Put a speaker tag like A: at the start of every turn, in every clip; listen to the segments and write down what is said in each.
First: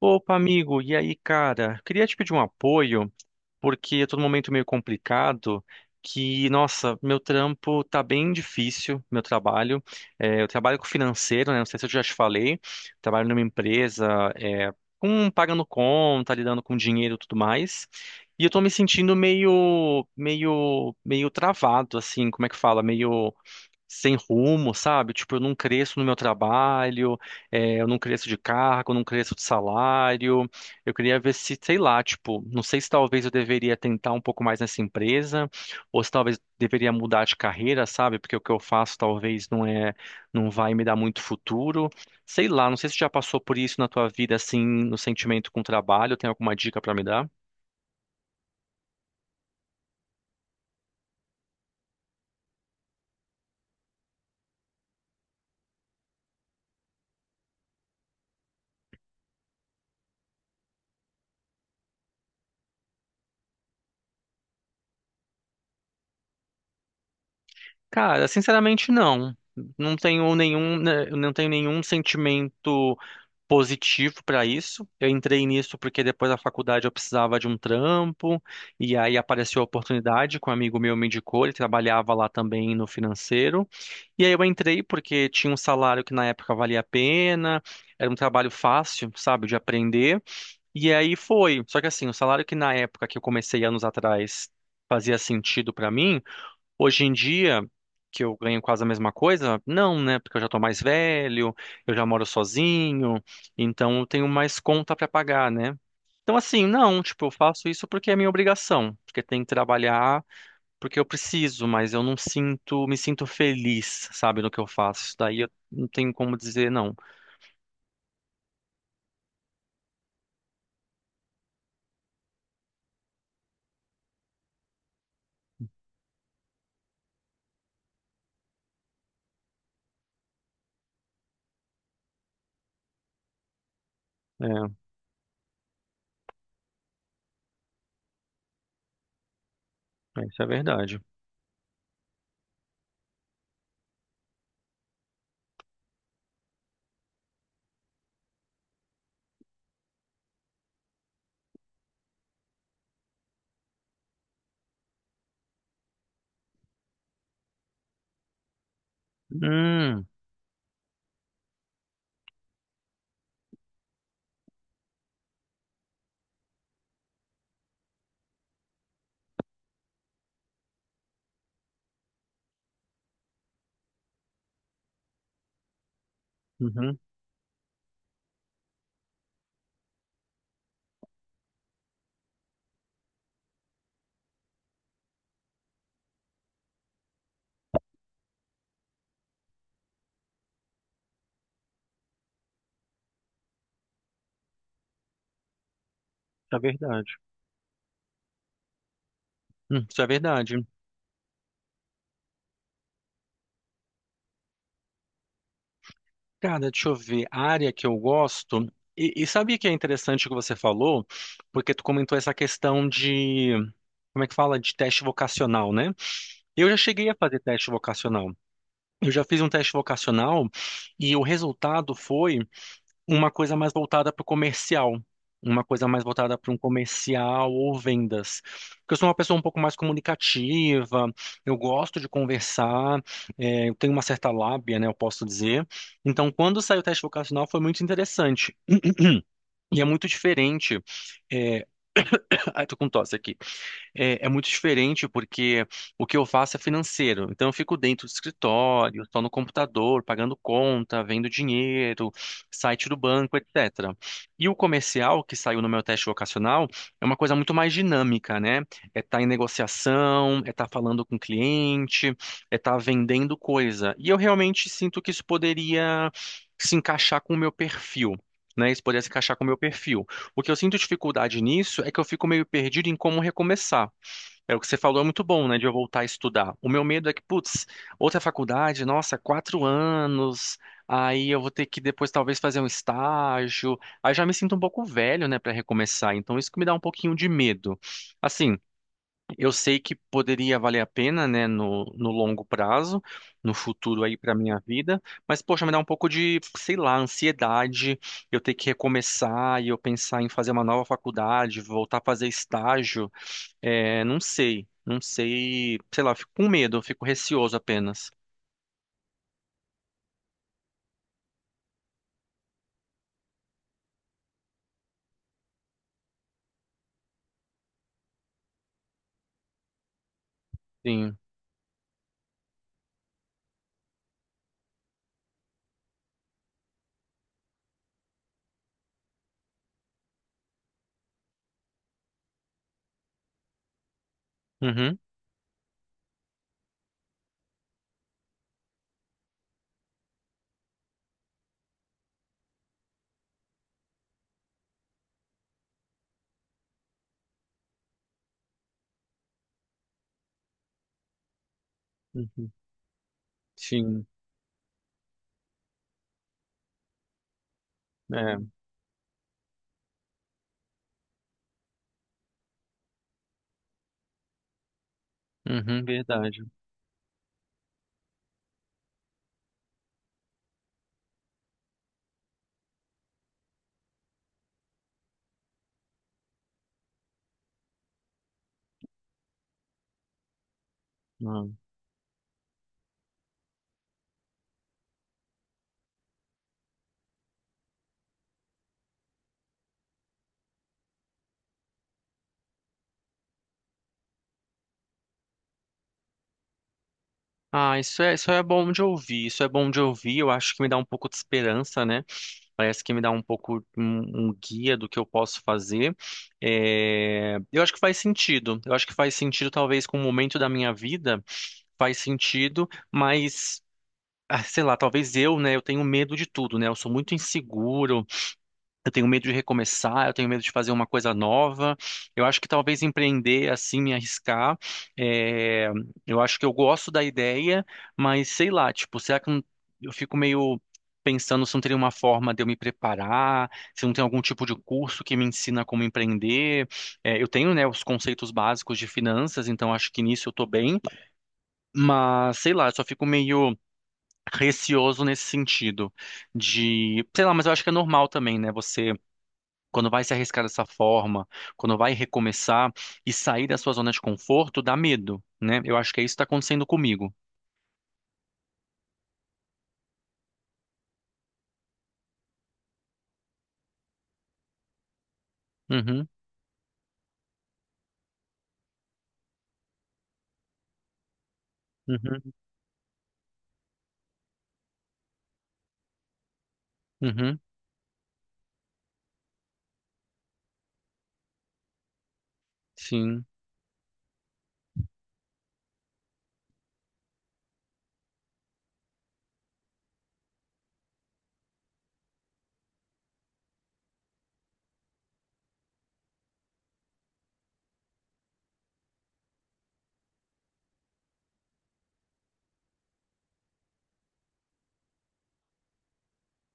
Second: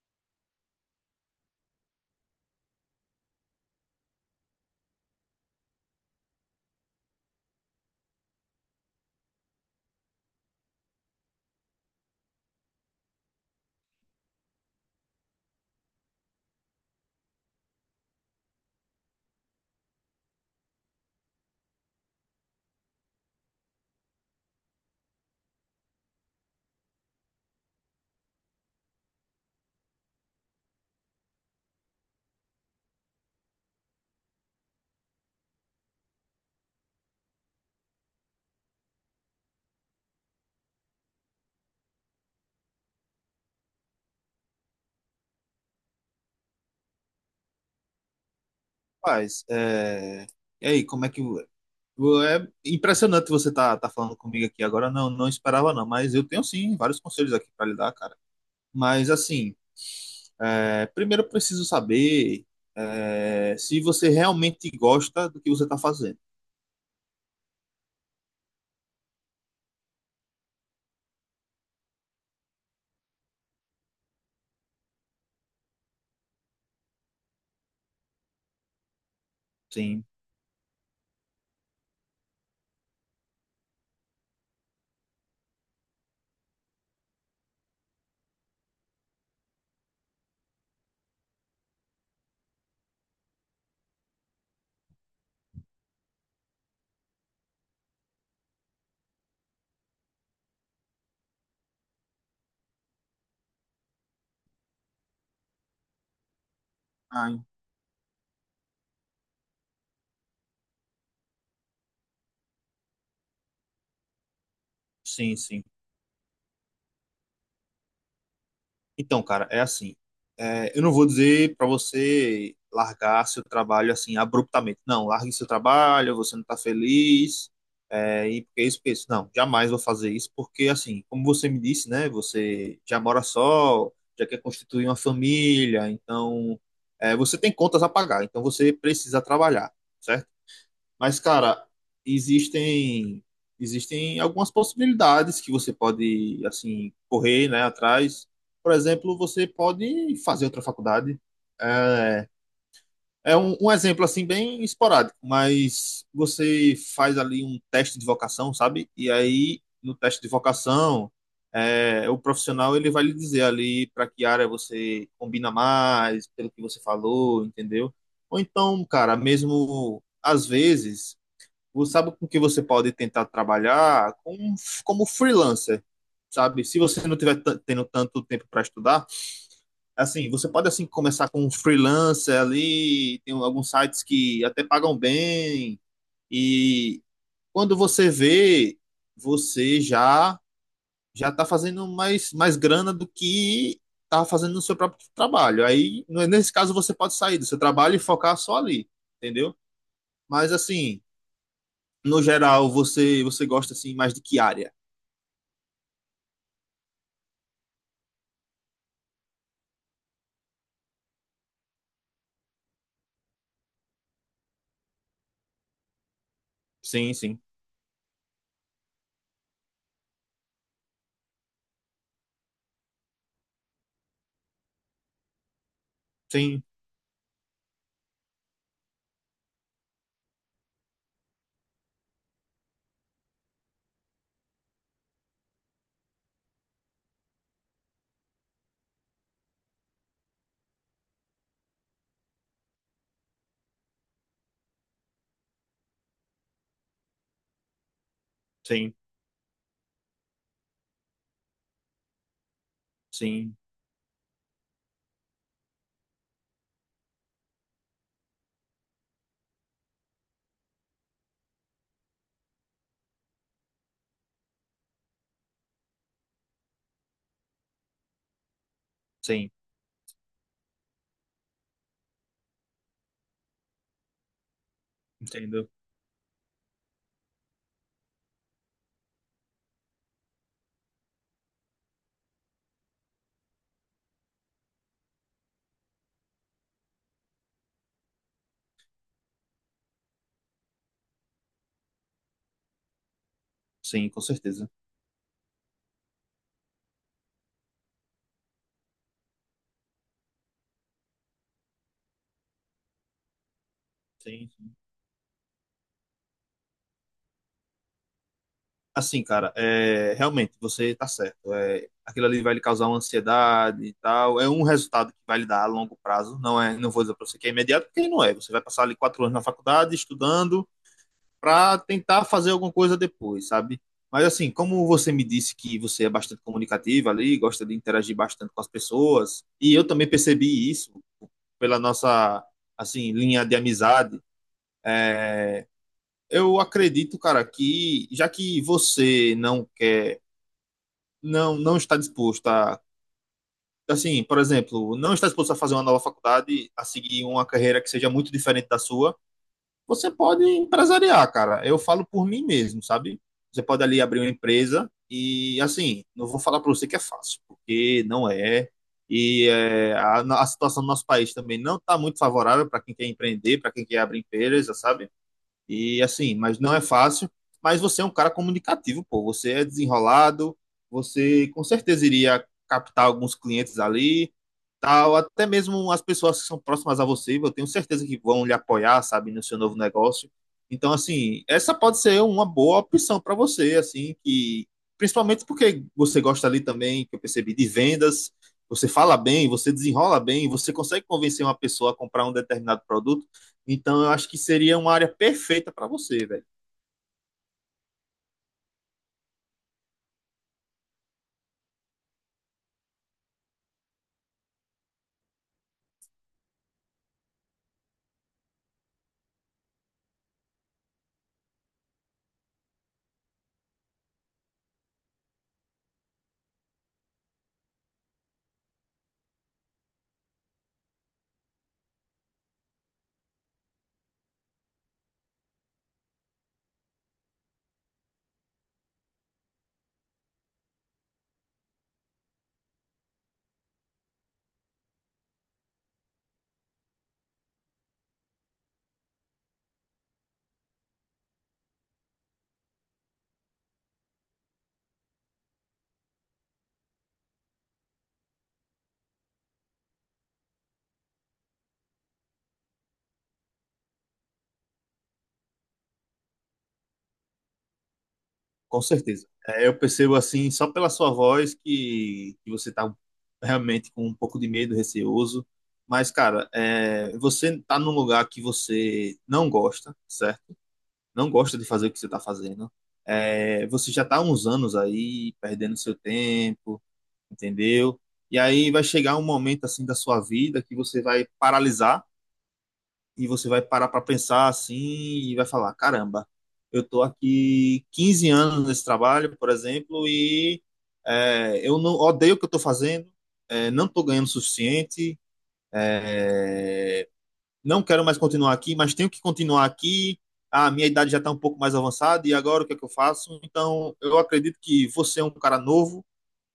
A: Opa, amigo, e aí, cara? Queria te pedir um apoio, porque eu tô num momento meio complicado, que, nossa, meu trampo tá bem difícil, meu trabalho. É, eu trabalho com financeiro, né? Não sei se eu já te falei. Trabalho numa empresa, é, com pagando conta, lidando com dinheiro e tudo mais. E eu tô me sentindo meio travado, assim, como é que fala? Meio sem rumo, sabe? Tipo, eu não cresço no meu trabalho, eu não cresço de cargo, eu não cresço de salário. Eu queria ver se, sei lá, tipo, não sei se talvez eu deveria tentar um pouco mais nessa empresa, ou se talvez deveria mudar de carreira, sabe? Porque o que eu faço talvez não vai me dar muito futuro. Sei lá, não sei se já passou por isso na tua vida, assim, no sentimento com o trabalho, tem alguma dica pra me dar?
B: Rapaz, e aí, como é é impressionante você tá falando comigo aqui agora. Não, esperava não, mas eu tenho sim vários conselhos aqui para lhe dar, cara. Mas assim, primeiro eu preciso saber se você realmente gosta do que você tá fazendo.
A: Cara, sinceramente não. Não tenho nenhum, né, eu não tenho nenhum sentimento positivo para isso. Eu entrei nisso porque depois da faculdade eu precisava de um trampo, e aí apareceu a
B: Sim.
A: oportunidade, que um amigo meu me indicou, ele trabalhava lá também no financeiro. E aí eu entrei porque tinha um salário que na época valia a pena, era um trabalho fácil, sabe, de aprender. E aí foi. Só que assim, o salário que na época que eu comecei anos atrás fazia sentido para mim. Hoje em dia, que eu ganho quase a mesma coisa, não, né? Porque eu já tô mais velho, eu já moro sozinho, então eu tenho mais conta pra pagar, né? Então, assim, não, tipo, eu
B: Ah,
A: faço isso porque é minha obrigação, porque tem que trabalhar, porque eu preciso, mas eu não sinto, me sinto feliz, sabe, no que eu faço. Isso.
B: sim,
A: Daí eu
B: sim.
A: não tenho como dizer não.
B: Então, cara, é assim. Eu não vou dizer para você largar seu trabalho assim abruptamente. Não, largue seu trabalho, você não está feliz, e porque é isso, porque é isso. Não, jamais vou fazer isso, porque assim, como você me disse, né? Você já mora só, já quer
A: É,
B: constituir uma família, então você tem contas a pagar, então você precisa trabalhar,
A: é,
B: certo?
A: isso é verdade.
B: Mas, cara, existem existem algumas possibilidades que você pode, assim, correr, né, atrás. Por exemplo, você pode fazer outra faculdade. É, é um exemplo, assim, bem esporádico, mas você faz ali um teste de vocação, sabe? E aí, no
A: Hum,
B: teste de vocação, o profissional, ele vai lhe dizer ali para que área você combina mais, pelo que você falou, entendeu? Ou então, cara, mesmo às vezes você sabe com que você pode tentar trabalhar com, como freelancer, sabe? Se
A: uhum, isso
B: você não tiver tendo tanto tempo para estudar, assim, você pode assim começar com um freelancer ali, tem alguns sites que até pagam bem e quando você vê, você já tá fazendo mais grana do que tá fazendo no seu próprio trabalho. Aí, nesse
A: é
B: caso, você
A: verdade.
B: pode sair do seu trabalho e focar só ali, entendeu?
A: Isso é
B: Mas
A: verdade.
B: assim, no geral, você gosta assim mais de que área?
A: Cara, deixa eu ver. A área que eu gosto. E sabia que é interessante o que você falou? Porque tu comentou essa questão de. Como é que fala? De teste vocacional, né? Eu já cheguei
B: Sim,
A: a fazer
B: sim.
A: teste vocacional. Eu já fiz um teste vocacional e o resultado foi uma coisa mais voltada para o comercial, uma coisa mais voltada para um
B: Sim,
A: comercial ou vendas. Porque eu sou uma pessoa um pouco mais comunicativa, eu gosto de conversar, eu tenho uma certa lábia, né, eu posso dizer. Então, quando saiu o teste vocacional foi muito interessante. E é muito diferente. É... Ai, tô com tosse aqui. É muito diferente porque o que eu faço é financeiro. Então eu fico dentro do
B: sim,
A: escritório, estou no computador, pagando conta, vendo dinheiro, site do banco,
B: sim,
A: etc. E o comercial, que saiu no meu teste vocacional, é uma coisa muito mais dinâmica, né? É estar em negociação, é estar falando com o cliente, é estar vendendo coisa. E eu realmente sinto que isso poderia se encaixar com o meu perfil. Né, isso poderia se encaixar com o
B: sim.
A: meu perfil. O que eu sinto dificuldade nisso é que eu fico meio perdido em como recomeçar. É o que você falou, é muito bom, né, de
B: Entendo.
A: eu voltar a estudar. O meu medo é que, putz, outra faculdade, nossa, quatro anos, aí eu vou ter que depois talvez fazer um estágio. Aí já me sinto um pouco velho, né, para recomeçar. Então isso que me dá um pouquinho de medo. Assim, eu sei que poderia valer a pena, né, no longo prazo, no futuro
B: Sim,
A: aí
B: com
A: para minha
B: certeza.
A: vida, mas poxa, me dá um pouco de, sei lá, ansiedade, eu ter que recomeçar e eu pensar em fazer uma nova faculdade, voltar a fazer estágio, não
B: Sim,
A: sei,
B: sim.
A: não sei, sei lá, eu fico com medo, eu fico receoso apenas.
B: Assim, cara, é, realmente, você tá certo. É, aquilo ali vai lhe causar uma ansiedade e tal. É um resultado que vai lhe dar a longo prazo. Não é, não vou dizer pra você que é imediato, porque não é. Você vai passar ali 4 anos na faculdade, estudando,
A: Sim.
B: para tentar fazer alguma coisa depois, sabe? Mas assim, como você me disse que você é bastante comunicativa ali, gosta de interagir bastante com as pessoas, e eu também percebi isso pela nossa assim linha de amizade,
A: Uhum.
B: eu acredito, cara, que já que você não quer, não está disposto a assim, por exemplo, não está disposto a fazer uma nova faculdade, a seguir uma carreira que seja muito diferente da sua, você pode empresariar, cara. Eu falo por mim
A: Uhum.
B: mesmo, sabe? Você pode ali
A: Sim.
B: abrir uma empresa e, assim, não vou falar para você que é fácil, porque não
A: É.
B: é. E é, a situação do nosso país também não está muito favorável para quem quer empreender, para quem quer abrir empresa, sabe?
A: Uhum,
B: E assim,
A: verdade.
B: mas não é fácil. Mas você é um cara comunicativo, pô. Você é desenrolado, você com certeza iria captar alguns clientes ali, tal. Até mesmo as pessoas que são próximas a você, eu tenho certeza que vão lhe apoiar, sabe, no seu novo negócio. Então, assim,
A: Não.
B: essa pode ser uma boa opção para você, assim, que principalmente porque você gosta ali também, que eu percebi, de vendas. Você fala bem, você desenrola bem, você consegue convencer uma pessoa a comprar um determinado produto. Então eu acho que seria uma área perfeita para você, velho.
A: Ah, isso é bom de ouvir, isso é bom de ouvir, eu acho que me dá um pouco de esperança, né? Parece que me dá um pouco um, um guia do que eu posso fazer. É, eu acho que faz sentido. Eu acho que faz sentido, talvez, com o momento da minha vida, faz sentido, mas. Ah, sei lá, talvez eu, né? Eu tenho medo de tudo, né? Eu sou muito inseguro. Eu tenho medo de recomeçar, eu tenho medo de fazer uma coisa nova. Eu acho que talvez empreender assim, me arriscar. é, Eu acho que eu gosto da ideia, mas sei lá, tipo, será que não- eu fico meio pensando se não teria uma forma de eu me preparar, se não tem algum tipo de curso que me ensina como empreender. É, eu tenho, né, os conceitos básicos de finanças, então acho que nisso eu tô bem, mas sei lá, eu só fico meio receoso nesse sentido de, sei lá, mas eu acho que é normal também, né? Você quando vai se arriscar dessa forma, quando vai recomeçar e sair da sua zona de conforto, dá medo, né? Eu acho que é isso que está acontecendo comigo.
B: Com certeza. É, eu percebo assim, só pela sua voz, que você tá realmente com um pouco de medo, receoso.
A: Uhum,
B: Mas, cara, é, você tá num lugar que você não gosta, certo? Não gosta de fazer o que você tá
A: uhum,
B: fazendo. É, você já tá há uns anos aí, perdendo seu tempo,
A: uhum,
B: entendeu? E aí vai chegar um momento assim da sua vida que você vai paralisar
A: sim,
B: e você vai parar para pensar assim e vai falar: caramba, eu estou aqui 15 anos nesse trabalho, por exemplo, e é, eu não odeio o que eu estou fazendo, é, não estou ganhando o suficiente, não quero mais continuar aqui, mas tenho que continuar aqui. A minha idade já está um pouco mais avançada e agora o que é que eu faço? Então, eu acredito que você é um cara novo,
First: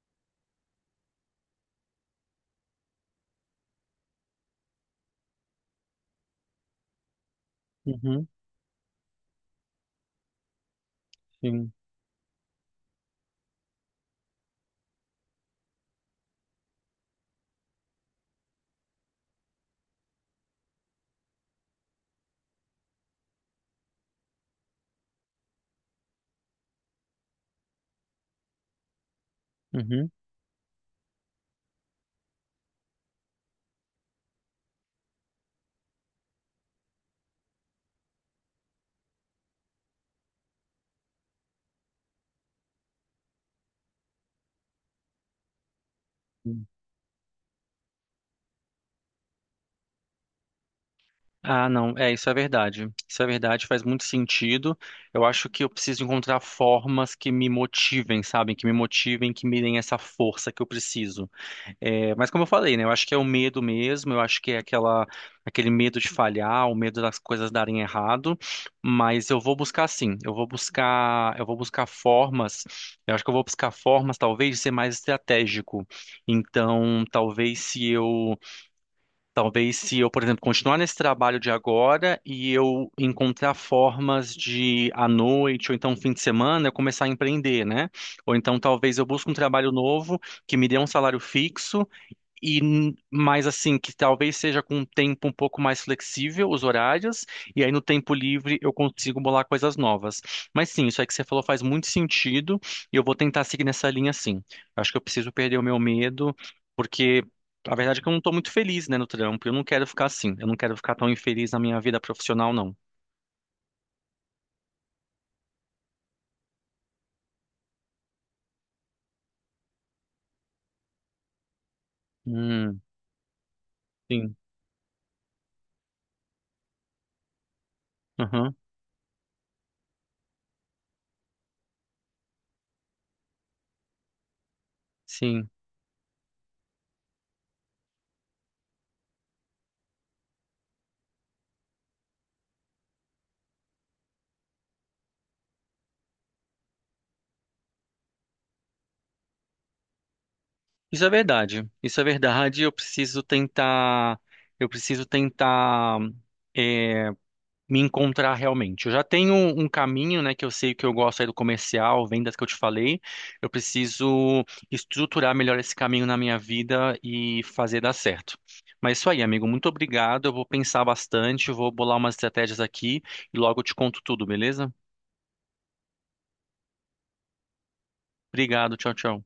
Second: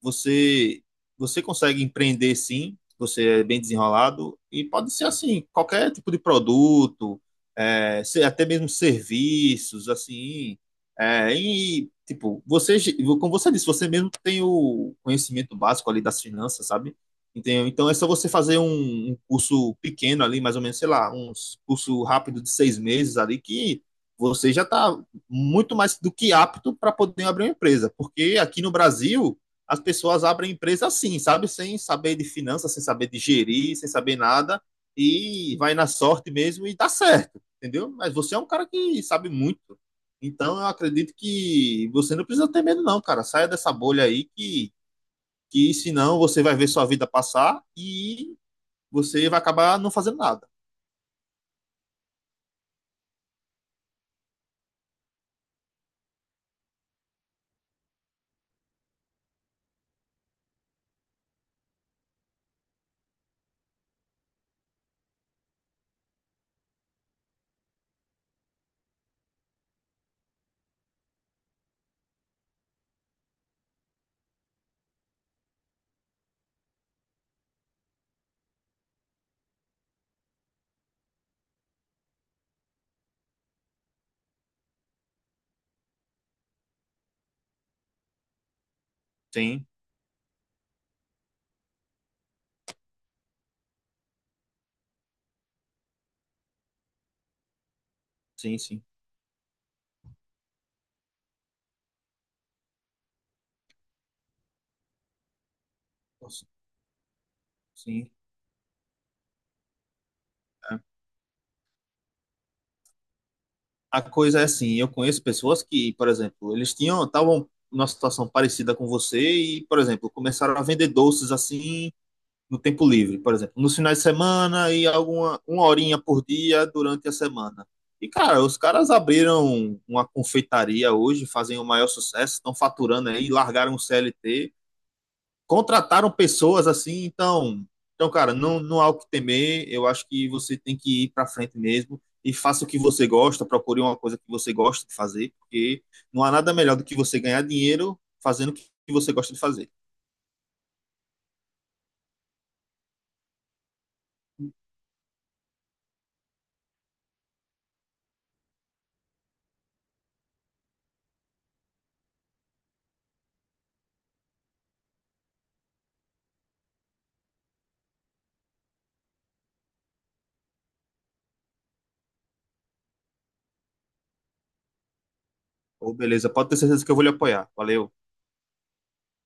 B: você você consegue empreender sim, você é bem desenrolado e pode ser assim, qualquer tipo de produto, é,
A: uhum,
B: até mesmo serviços, assim, é,
A: sim,
B: e tipo, você, como você disse, você mesmo tem o conhecimento básico ali das finanças, sabe? Entendeu? Então é só você fazer um curso pequeno ali, mais ou menos, sei lá, um curso rápido de 6 meses ali, que você já está muito mais do que apto para poder abrir uma empresa. Porque aqui no Brasil, as
A: uhum.
B: pessoas abrem empresa assim, sabe? Sem saber de finanças, sem saber de gerir, sem saber nada, e vai na sorte mesmo e dá certo, entendeu? Mas você é um cara que sabe muito. Então eu acredito que você não precisa ter medo, não, cara. Saia dessa bolha aí que senão você vai
A: Sim.
B: ver sua vida passar e você vai acabar não fazendo nada.
A: Ah, não, é, isso é verdade. Isso é verdade, faz muito sentido. Eu acho que eu preciso encontrar formas que me motivem, sabem? Que me motivem, que me deem essa força que eu preciso. É, mas como eu falei, né? Eu acho que é o medo mesmo, eu acho que é aquela, aquele medo de falhar, o medo das coisas darem errado, mas eu vou buscar sim, eu vou buscar formas, eu acho que eu vou buscar formas talvez de ser mais estratégico. Então, talvez se eu, por exemplo, continuar nesse trabalho de agora e eu encontrar formas de à noite ou então fim de semana eu começar a empreender, né? Ou então talvez eu busque um
B: Sim,
A: trabalho novo que me dê um salário fixo e mais assim, que talvez seja com um tempo um pouco mais flexível os horários, e aí no tempo
B: sim,
A: livre eu
B: sim.
A: consigo bolar coisas novas. Mas sim, isso aí que você falou faz muito sentido, e eu vou tentar seguir nessa linha sim. Acho que eu preciso perder o meu medo,
B: Nossa,
A: porque a verdade é que eu
B: Sim,
A: não estou muito feliz, né, no trampo. Eu não quero ficar assim, eu não quero ficar tão infeliz na minha vida profissional, não.
B: a coisa é assim, eu conheço pessoas que, por exemplo, eles tinham, estavam numa situação parecida com você e, por exemplo, começaram a vender doces assim no
A: Hum,
B: tempo livre, por exemplo, nos finais de
A: sim.
B: semana e alguma uma horinha por dia durante a semana. E, cara,
A: Aham,
B: os caras abriram uma confeitaria hoje, fazem o maior sucesso, estão faturando aí, largaram o CLT,
A: sim.
B: contrataram pessoas assim, então, então cara, não, não há o que temer. Eu acho que você tem que ir para frente mesmo e faça o que você gosta, procure uma coisa que você gosta de fazer, porque não há nada melhor do que você ganhar dinheiro fazendo o que você gosta de fazer.
A: Isso é verdade. Isso é verdade. Eu preciso tentar. Eu preciso tentar eh, me encontrar realmente. Eu já tenho um caminho, né, que eu sei que eu gosto aí do comercial, vendas que eu te falei. Eu preciso estruturar melhor esse caminho na minha vida e fazer dar certo. Mas é isso aí, amigo. Muito obrigado. Eu vou pensar bastante, vou bolar umas estratégias aqui e logo eu te conto tudo, beleza?
B: Ou beleza, pode ter certeza que eu vou lhe apoiar. Valeu.
A: Obrigado. Tchau, tchau.